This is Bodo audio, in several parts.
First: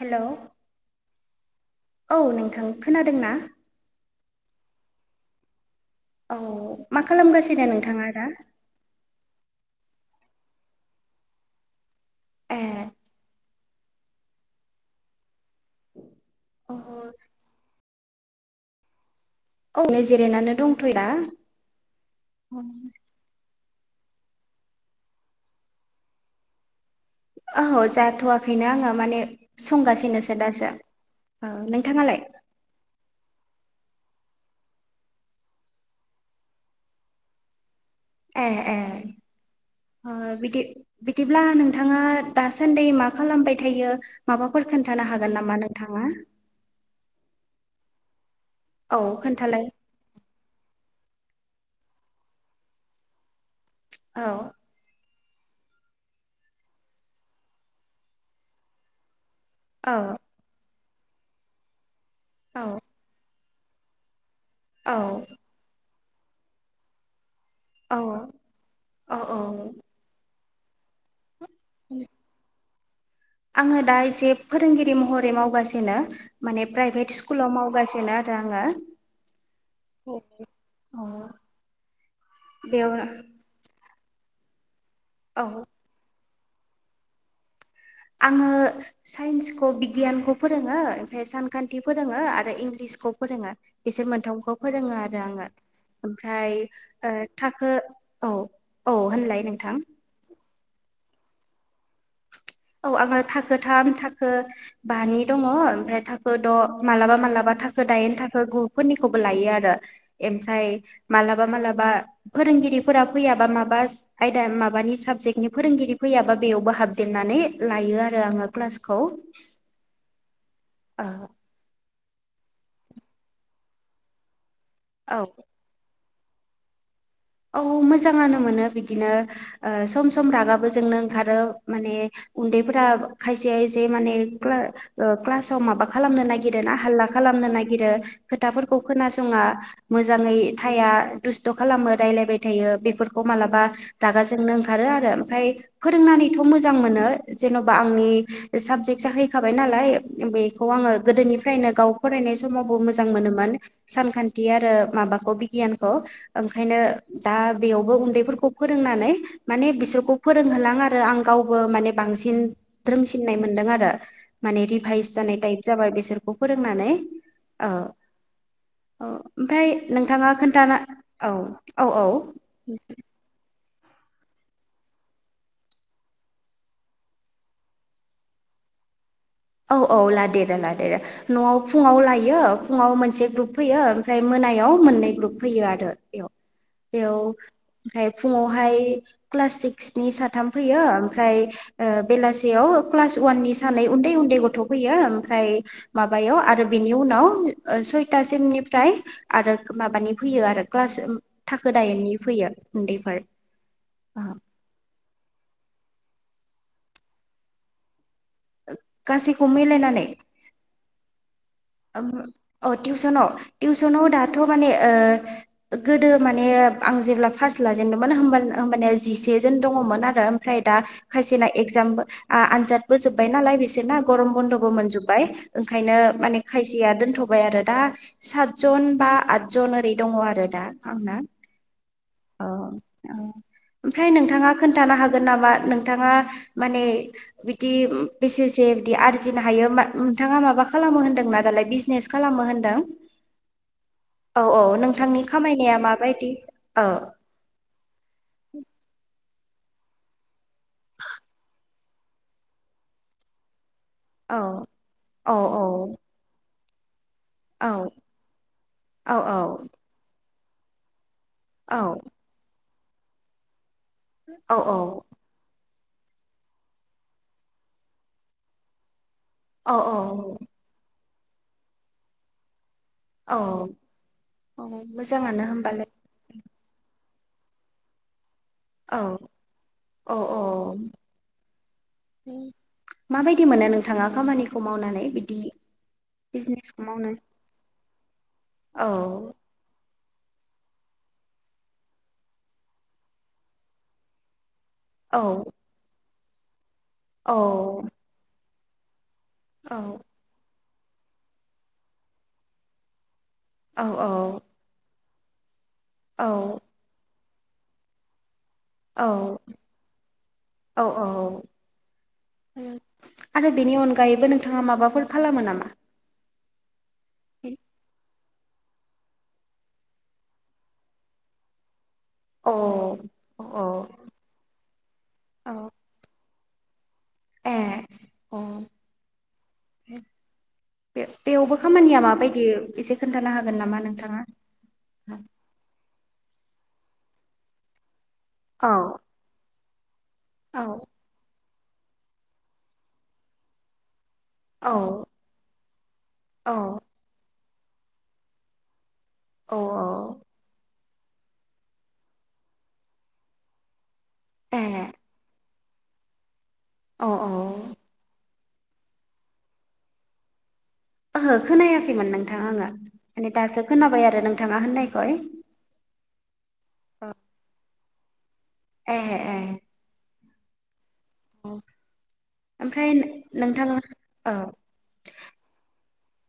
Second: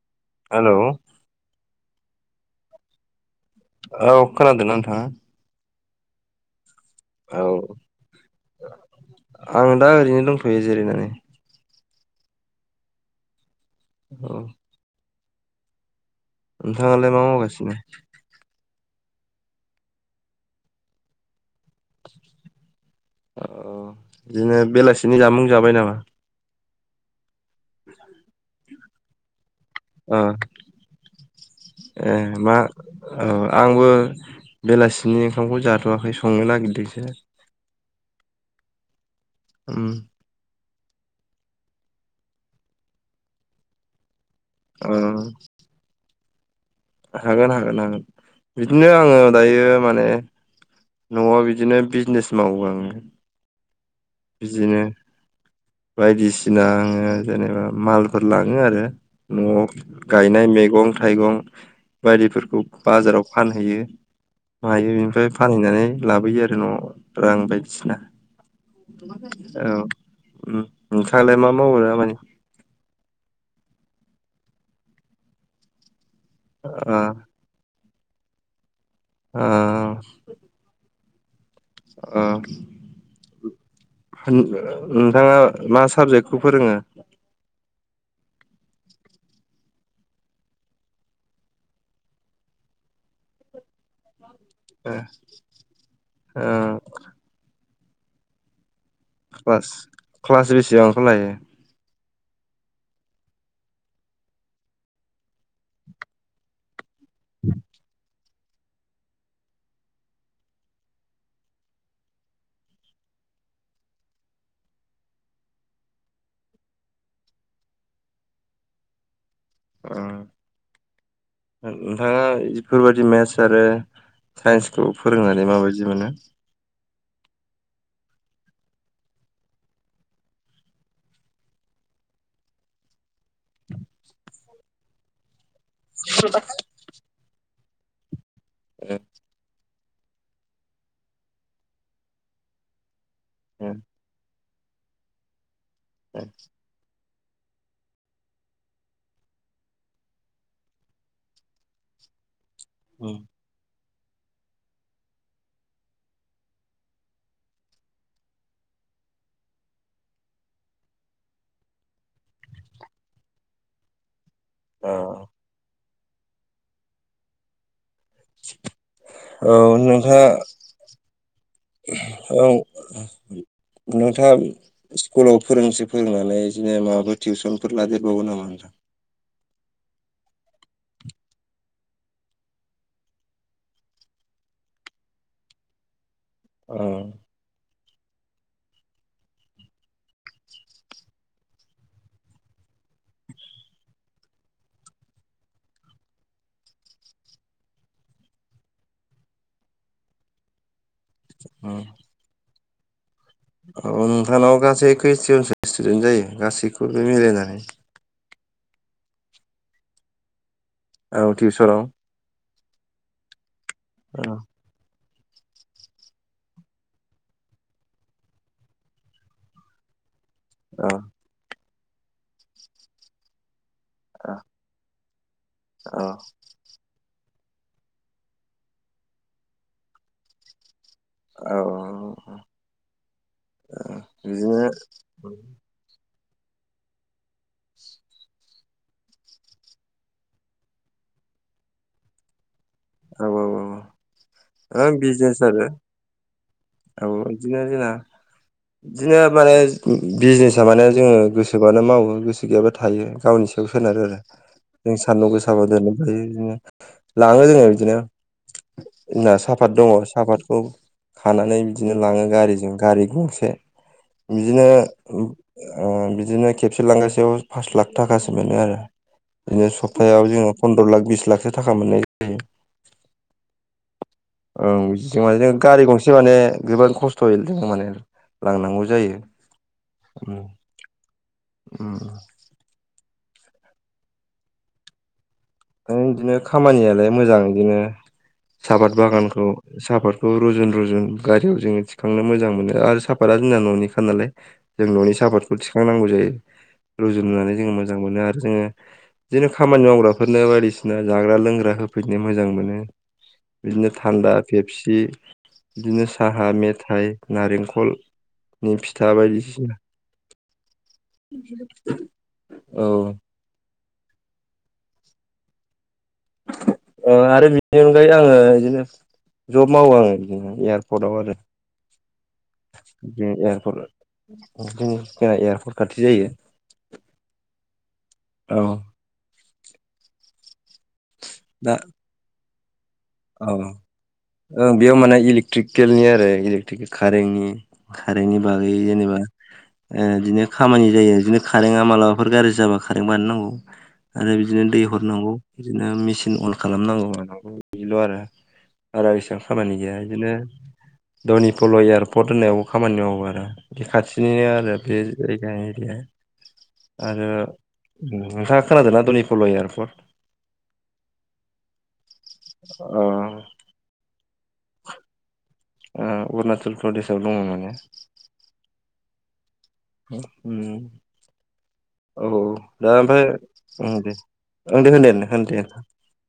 हेलौ हेलौ औ नोंथां खोनादों ना? औ खोनादोंना नोंथाङा? औ मा औ खालामगासिनो नोंथाङा दा? आं दा ओरैनो दंथ'यो जिरायनानै ए औ नोंथाङालाय मा मावगासिनो? औनो जिरायनानै दंथ'यो अ बिदिनो बेलासिनि जामुं जाबाय नामा? ओहो जाथ'वाखैनो आङो माने ओ संगासिनोसो दासो औ नोंथाङालाय अ बेलासिनि ओंखामखौ जाथ'वाखै संनो नागिरदोंसो ए ए उम अ बिदि बिदिब्ला नोंथाङा दासान्दि मा खालामबाय थायो? माबाफोर ओ खोन्थानो हागोन नामा नोंथाङा? हागोन हागोन हागोन बिदिनो औ आङो खोन्थालाय दायो माने न'आव बिदिनो बिजनेस मावो आङो औ बिदिनो बायदिसिना आङो जेनेबा मालफोर लाङो आरो न'आव औ गायनाय मैगं थाइगं बायदिफोरखौ औ बाजाराव फानहैयो। औ मायो बेनिफ्राय फानहैनानै लाबोयो आरो न' रां औ बायदिसिना औ औ उम नोंथाङा लाय मा मावो औ दामानि? आङो दा एसे फोरोंगिरि महरै मावगासिनो माने ओ प्राइभेट स्कुलाव मावगासि नो आरो आङो ओ औ ओ बेयाव नोंथाङा औ मा साबजेक्ट खौ फोरोङो। आङो साइन्सखौ बिगियानखौ फोरोङो ओमफ्राय सानखान्थि फोरोङो आरो इंलिस खौ फोरोङो बिसोर मोनथाम खौ फोरोङो ओ आरो आङो ओ ओमफ्राय थाखो औ औ होनलाय क्लास नोंथां क्लास बेसेबांखौ लायो? औ आङो थाखोथाम थाखो बानि दङ ओमफ्राय थाखो द' मालाबा मालाबा थाखो दायनि था खो गुफोरनिखौबो लायो आरो मफ्राय मालाबा मालाबा फोरोंगिरिफोरा फैया माबा माबा आयदा माबानि साबजेक्टनि फोरोंगिरि फैयाबा बेयावबो हाबदेरनानै लायो आरो आङो क्लासखौ ओं नोंथाङा बेफोरबायदि मेटस आरो साइन्सखौ औ फोरोंनानै माबायदि मोनो? औ मोजाङानो मोनो बिदिनो सम सम रागाबो जोंनो ओंखारो माने। उन्दैफोरा खायसे खायसे माने क्लास। आव माबा खालामनो नागिरो ना हालला खालामनो नागिरो खोथाफोरखौ खोनासङा मोजाङै थाया दुस्थ' खालामो रायलायबाय थायो बेफोरखौ मालाबा ओ रागाजोंनो। ओंखारो आरो ओमफ्राय ओ फोरोंनानैथ' मोजां मोनो। जेन'बा आंनि साबजेक्ट जाहैखाबाय नालाय बेखौ आङो गोदोनिफ्रायनो गाव फरायनाय। समावबो मोजां ओ मोनोमोन सानखान्थि आरो माबाखौ बिगियानखौ। ओंखायनो दा बेयावबो उन्दैफोरखौ फोरोंनानै माने बिसोरखौ फोरोंहोलां आरो आं गावबो माने बांसिन रोंसिननाय मोनदों आरो। माने औ रिभाइस जानाय टाइप जाबाय बेसोरखौ फोरोंनानै औ। औ ओमफ्राय नोंथाङा खोन्थाना औ औ। नोंथाङा स्कुलाव फोरोंसै फोरोंनानै बिदिनो माबाफोर टिउसनफोर लादेरबावगो नामा? [inaudible] औ औ लादेरो लादेरो न'आव फुङाव लायो फुङाव मोनसे ग्रुप फैयो ओमफ्राय मो नायाव मोननै ग्रु फयो आरो बेयाव औ बेयाव। ओमफ्राय फुङावहाय क्लास सिक्सनि साथाम फैयो ओमफ्राय बेलासेयाव क्लास ववाननि सानै उन्दै उ न्दै गथ' फैयो ओमफ्राय माबायाव आरो बिनि उनाव सयथासिमनिफ्राय आरो माबानि फैयो आरो क्लास थाखो दाइेननि फैयो उन्दैफोर। नोंथांनाव गासै क्रिसटियनसलिस स्टुडेन्ट जायो गासैखौबो मिलायनानै। गासैखौ मिलायनानै औ टिउसनाव? औ टिउसनाव टिउसनाव औ दाथ' माने गोदो माने आं जेब्ला फास लाजेनदोंमोन होमबा माने जिसे जोन दङमोन आरो। ओमफ्राय दा औ खायसेना एक्जाम आनजादबो जोब्बाय नालाय बिसोरना गरम बन्द'बो मोनजोब बाय ओंखायनो माने खायसेया दोनथ'बाय आरो दा सात जन बा आठजन ओरै दङ आरो दा। औ। औ औ ओमफ्राय नोंथाङा बिदिनो खोन्थानो हागोन नामा नोंथाङा माने बिदि बेसेसे बिदि आरजिनो हायो नोंथाङा माबा खालामो होन्दोंना? आदालाय बिजनेस खालामो होन्दों? औ औ औ नोंथांनि बिजनेस आरो खामायनाया माबायदि? औ बिदिनो जोंना जोना नो माने बिजनेसा माने जोङो गोसोबानो मावो गोसो गैयाबा थायो गावनि सायाव। सोनारो आरो औ जों सान्दुं औ गोसाबा दोननो हायो बिदिनो। लाङो जोङो औ बिदिनो औ जोंना साहापात दङ साहापातखौ। खानानै औ बिदिनो लाङो गारिजों गारि गंसे औ बिदिनो बिदिनो खेबसे लांगासेयाव पास लाख थाखासो मोनो आरो। बिदिनो औ सप्तायाव जोङो फन्द्र' लाख बिस लाखसो थाखा मोननाय जायो। औ। औ ओं बिजों मोजाङानो माने गारि होमबालाय गंसे माने गोबां खस्थ'यै जों माने। लांनांगौ औ जायो। औ औ माबायदि मोनो नोंथाङा खामानिखौ मावनानै बिदि। बिदिनो बिजनेसखौ खामानियालाय मावनो मोजां बिदिनो औ साहापात बागानखौ साहाफात। रुजुन रुजुन गारियाव जोङो थिखांनो मोजां मोनो आरो साफाता जोंना न'निखा नालाय। जों न'नि औ साहापादखौ थिखांनांगौ जायो रुजुननानै जोङो औ मोजां मोनो आरो जोङो। बिदिनो खामानि औ मावग्राफोरनो बायदिसिना जाग्रा लोंग्रा होफैनो मोजां मोनो औ बिदिनो थान्दा फेपसि बिदिनो औ साहा मेथाइ नारेंखलनि फिथा बायदिसिना औ औ औ औ आरो बेनि अन गायैबो नोंथाङा माबाफोर खालामो नामा? ओ आरो अ बेनि अनगायै आङो ओ बिदिनो जब मावो आङो बिदिनो एयारपर्टआव आरो ओम अ एयारपर्ट जोंना अ औ एयारपर्ट खाथि जायो ए अ औ बे बेयावबो दा खामानिया माबायदि एसे खोन्थानो औ हागोन नामा नोंथाङा? ओं बेयाव माने इलेक्ट्रिकेलनि आरो इलेकट्रिकेल कारेन्टनि कारेन्टनि औ बागै जेनेबा बिदिनो औ खामानि जायो बिदिनो कारेङा मालाबाफोर गाज्रि जाबा कारें बानायनांगौ आरो बिदिनो दै औ हरनांगौ बिदिनो मि मेचिन अन औ खालामनांगौ मानांगौ बिदिल' आरो बारा इसेबां औ खामानि गैया बिदिनो धनिपल' एयारपर्ट होननायावबो खामानि मावो आरो बे खाथिनिनो ए आरो बे जायगानि ए औ आरो नोंथाङा खोनादोंना धनिपल' एयारपर्ट? ओहो खोनायाखैमोन नोंथाङा आङो ओ माने दासो खोनाबाय आरो नोंथाङा होननायखाय ओ अरुणचल प्रदेशआव दङ माने ए ए उम औ औ दा ओमफ्राय ओं दे औ ओं दे होनदे होन दे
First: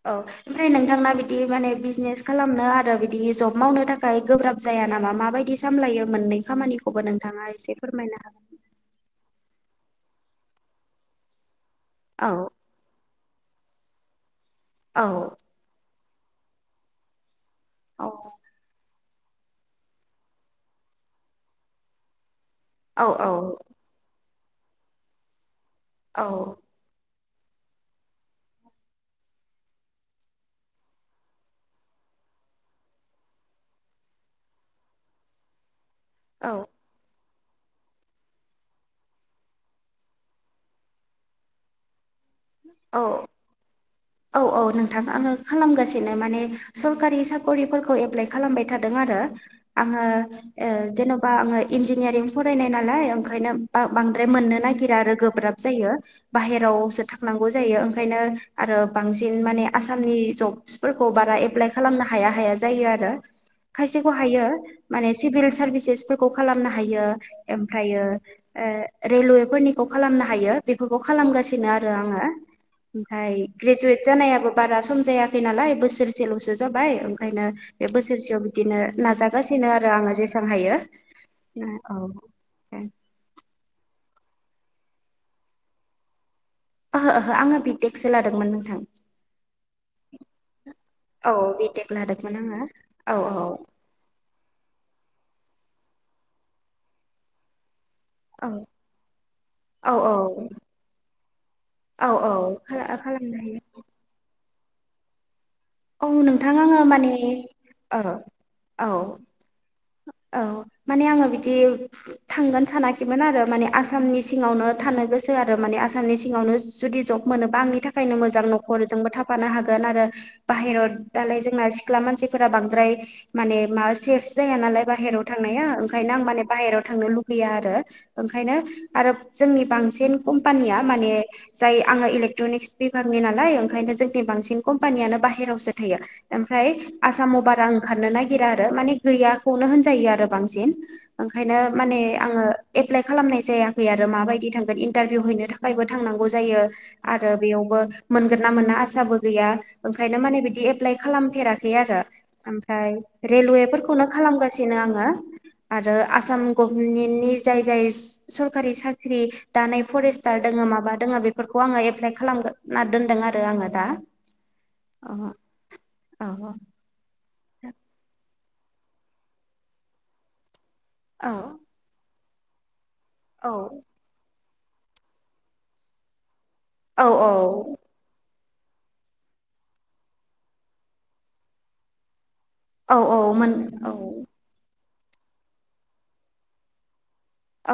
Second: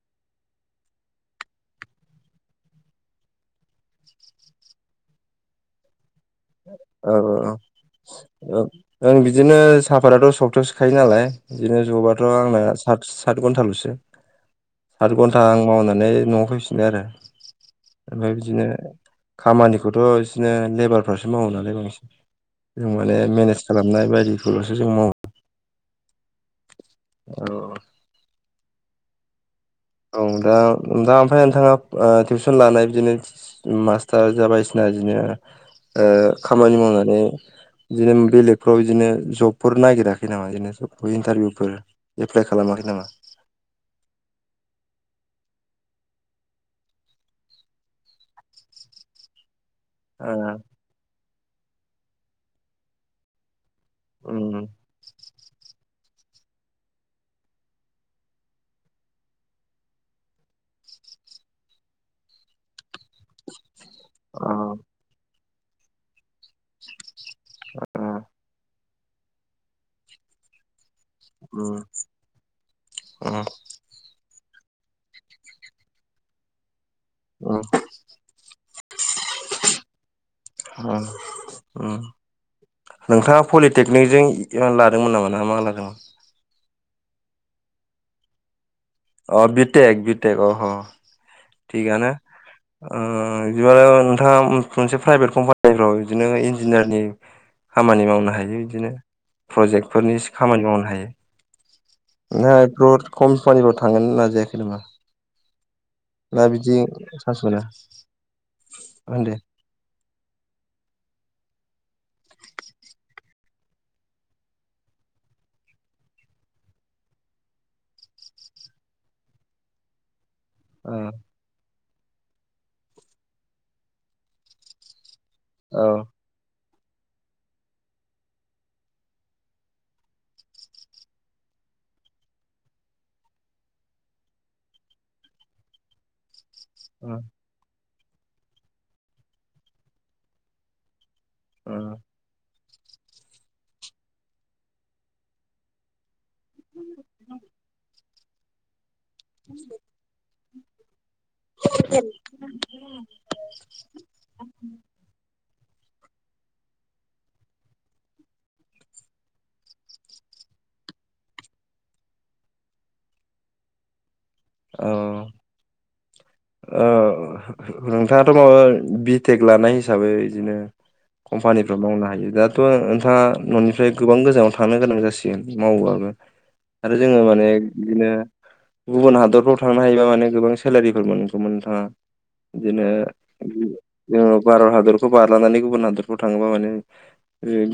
औ ओमफ्राय नोंथांना बिदि माने बिजनेस खालामनो आरो बिदि जब मावनो थाखाय गोब्राब जाया नामा माबायदि सामलायो? मोननै खामानिखौबो औ नोंथाङा एसे फोरमायनो हो औ ओं बिदिनो साफातथ' सब्तायावसो खायो नालाय बिदिनो जबाथ' औ आंना सात सात घन्टाल'सो औ सात घन्टा आं मावनानै न'आव फैफिनो आरो औ ओमफ्राय बिदिनो खामानिखौथ' बिदिनो लेबारफ्रासो मावो नालाय बांसिन जों औ माने औ मेनेज खालामनाय बायदिखौल'सो जों मावो औ औ औ दा दा ओमफाय नोंथाङा ओटिउसन लानाय बिदिनो मास्टार जाबायदिसिना बिदिनो ओ औ खामानि मावनानै बिदिनो बेलेगफ्राव बिदिनो जबफोर नायगिराखै नामा बिदिनो जब इन्टारभिउफोर एप्लाइ खालामाखै नामा? औ औ औ नोंथां आङो खालामगासिनो माने सरकारि साकरिफोरखौ एप्लाइ खालामबाय थादों आरो आरो आङो ओ जेन'बा आङो इन्जिनियारिं फरायनाय नालाय ओंखायनो बांद्राय मोननो उम नागिरा आरो गोब्राब जायो बाहेरावसो थांनांगौ जायो ओंखायनो आरो बांसिन माने आसामनि जब्सफोरखौ बारा एप्लाइ खालामनो हाया हाया जायो आरो खायसेखौ हायो अ माने सिभिल सार्भिसेस फोरखौ खालामनो हायो। ओमफ्रायो ओ ओ रेलवे फोरनिखौ खालामनो हायो बे फोरखौ खालामगासिनो उम आरो आङो ओमफ्राय उम ग्रेजुवेट जानायाबो बारा सम जायाखै नालाय बोसोरसेल'सो जादों बाय ओंखायनो उम बे बोसोरसेयाव बिदिनो नाजागासिनो आरो आङो जेसां हायो औ ओम ओहो नोंथाङा पलिटेक् निजों लादोंमोन नामा नोंहा मा लादों? ओहो ओहो आङो बिटेकसो लादोंमोन नोंथां अ बिटेक बिटेक अह औ बिटेक थिगनो लादोंमोन आङो औ बिदिबालाय नोंथाङा मोनसे प्राइभेट कम्पा निफ्राव बिदिनो इन्जिनियारनि खामानि मावनो औ हायो बिदिनो औ प्रजेक्टफोरनि खामानि मावनो हायो। औ औ ना [unintelligible] खालामनो हायो खमपानिफ्राव थांगोन नाजायाखै नामा? औ ना नोंथां बिदि आङो माने चान्स मोना औ होनदो औ माने आङो बिदि थांगोन सानाखै। आरो माने आसामनि सिङावनो थानो गोसो आरो माने आसामनि सिङावनो जुदि जब मोनोबा आंनि थाखायनो मोजां नखरजोंबो थाफानो हागोन आरो। बाहेरायाव औ दालाय जोंना सिख्ला मानसिफोरा बांद्राय माने माबा सेफ जाया नालाय बाहेरायाव थांनाया ओंखायनो आं माने बाहेराव थांनो लुुबैया आरो ओंखायनो आरो जोंनि बांसिन कम्पानिया माने जाय आङो इलेकट्रनिक्स बिभागनि नालाय ओंखायनो बांसिन कम्पानियानो बाहे रावसो थायो। ओमफ्राय औ आसामाव बारा ओंखारनो नागिरा आरो माने गैयाखौनो होनजायो आरो बांसिन ओंखायनो माने आङो एप्लाइ खालामनाय जायाखै आरो माबायदि थांगोन इन्टारभिउ हैनो थाखायबो थांनां गौ जायो आरो बेयावबो मोनोन ना मोना आसाबो गैया। नो माने बिदि एप्लाइ खालामफेराखै आरो ओमफ्राय रेलवेफोरखौनो खालामगासिनो आङो। आरो आसाम गभमेन्टनि जाय जाय सरकारि साख्रि दानाय फरेस्टार दोङो माबा दोंङो बेफोरखौ आङो एप्लाइ खालामना दोनदों आरो आङो दा औ ओ [unintelligible] नोंथाङाथ' माबा बिटेक लानाय हिसाबै बिदिनो औ कम्पानिफ्राव मावनो हायो। दाथ' नोंथाङा औ न'निफ्राय गोबां गोजानाव थांनो गोनां जासिगोन मावोबाबो आरो औ जोङो माने बिदिनो गुबुन हादरफ्राव थांनो हायोबा माने गोबां सेलारिफोर मोन गौमोन नोंथाङा बिदिनो औ औ मोन औ [unintelligible] भारत हादर खौ बारलांनानै गुबुन हादफ्राव थाङोबा मानि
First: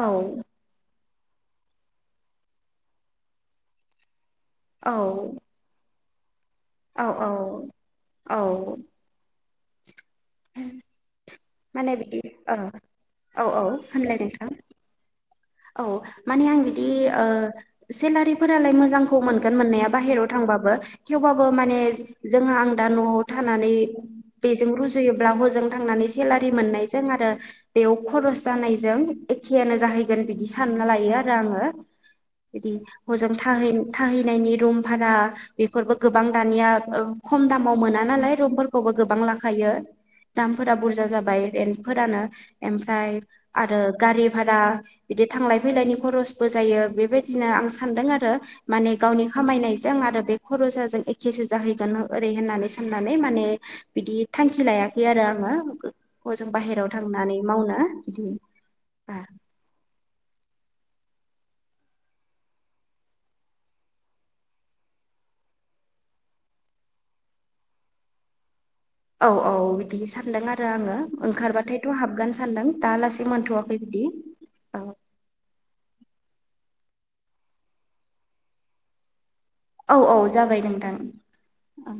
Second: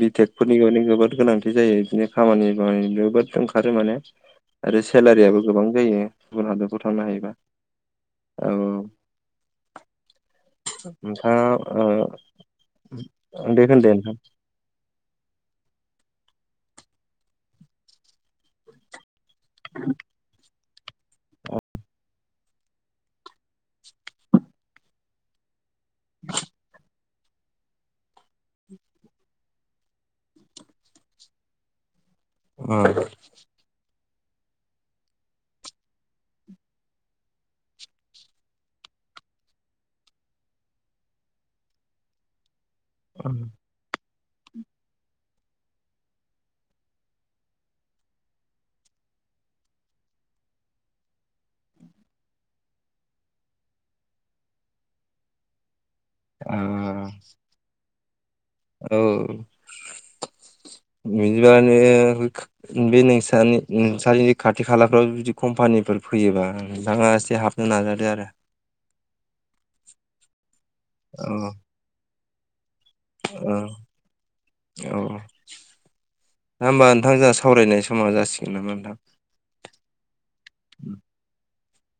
औ बिटेकफोरनि [unintelligible] गोनांथि जायो बिदिनो खामानि बामानि जोबोद ओंखारो माने। आरो औ सेलारियाबो गोबां जायो गुबुन हादराव थांनो औ औ हायोबा औ नोंथाङा माने बिदि औ औ दे औ होनदे नोंथां होनलाय [inaudible] औ माने आं बिदि सेलारिफोरालाय मोजां थ मोनगोन मोननाया बाहेरायाव थांबाबो। थेवबाबो माने जोंहा आं दा न'आव थानानै बेजों रुजुयोब्ला हजों थांनानै सेलारि मोननायजों आरो बेयाव खरस जानायजों एखेनो जाहै बिदि सानना लायो आरो आङो बिदि हजों थाहै थाहैनायनि रुम भारा बेफोरबो गोबां दानिया खम दामाव मोना नालाय रुमफोरखौबो गोबां लाखायो दामफोरा बुरजा जाबाय रेन्टफोरानो। ओमफ्राय आरो गारि भारा बिदि थांलाय फैलायनि खरसबो जायो बेबायदिनो आं सान्दों आरो माने गावनि खामायनायजों आं आरो बे खरसाजों एखेसो जाहैगोन ओरै होननानै साननानै माने बिदि थांखि लायाखै आरो। आरो आङो हजों अ बाहेरायाव थांनानै मावनो बिदि औ बा बिदिबानो बे नोंस नोंसनि खाथि खालाफ्राव बिदि खमफ पानिफोर फैयोबा नोंथाङा एसे हाबनो नाजादो आरो। औ औ बिदि सानदों आरो आङो औ ओंखारबाथायथ हाबगोन सानदों। दालासेै औ मोनथवाखै बिदि औ ना होमबा नोंथां जोंहा सावरायनाय समाव जासिगोन नामा नोंथां? औ औ जाबाय नोंथां औ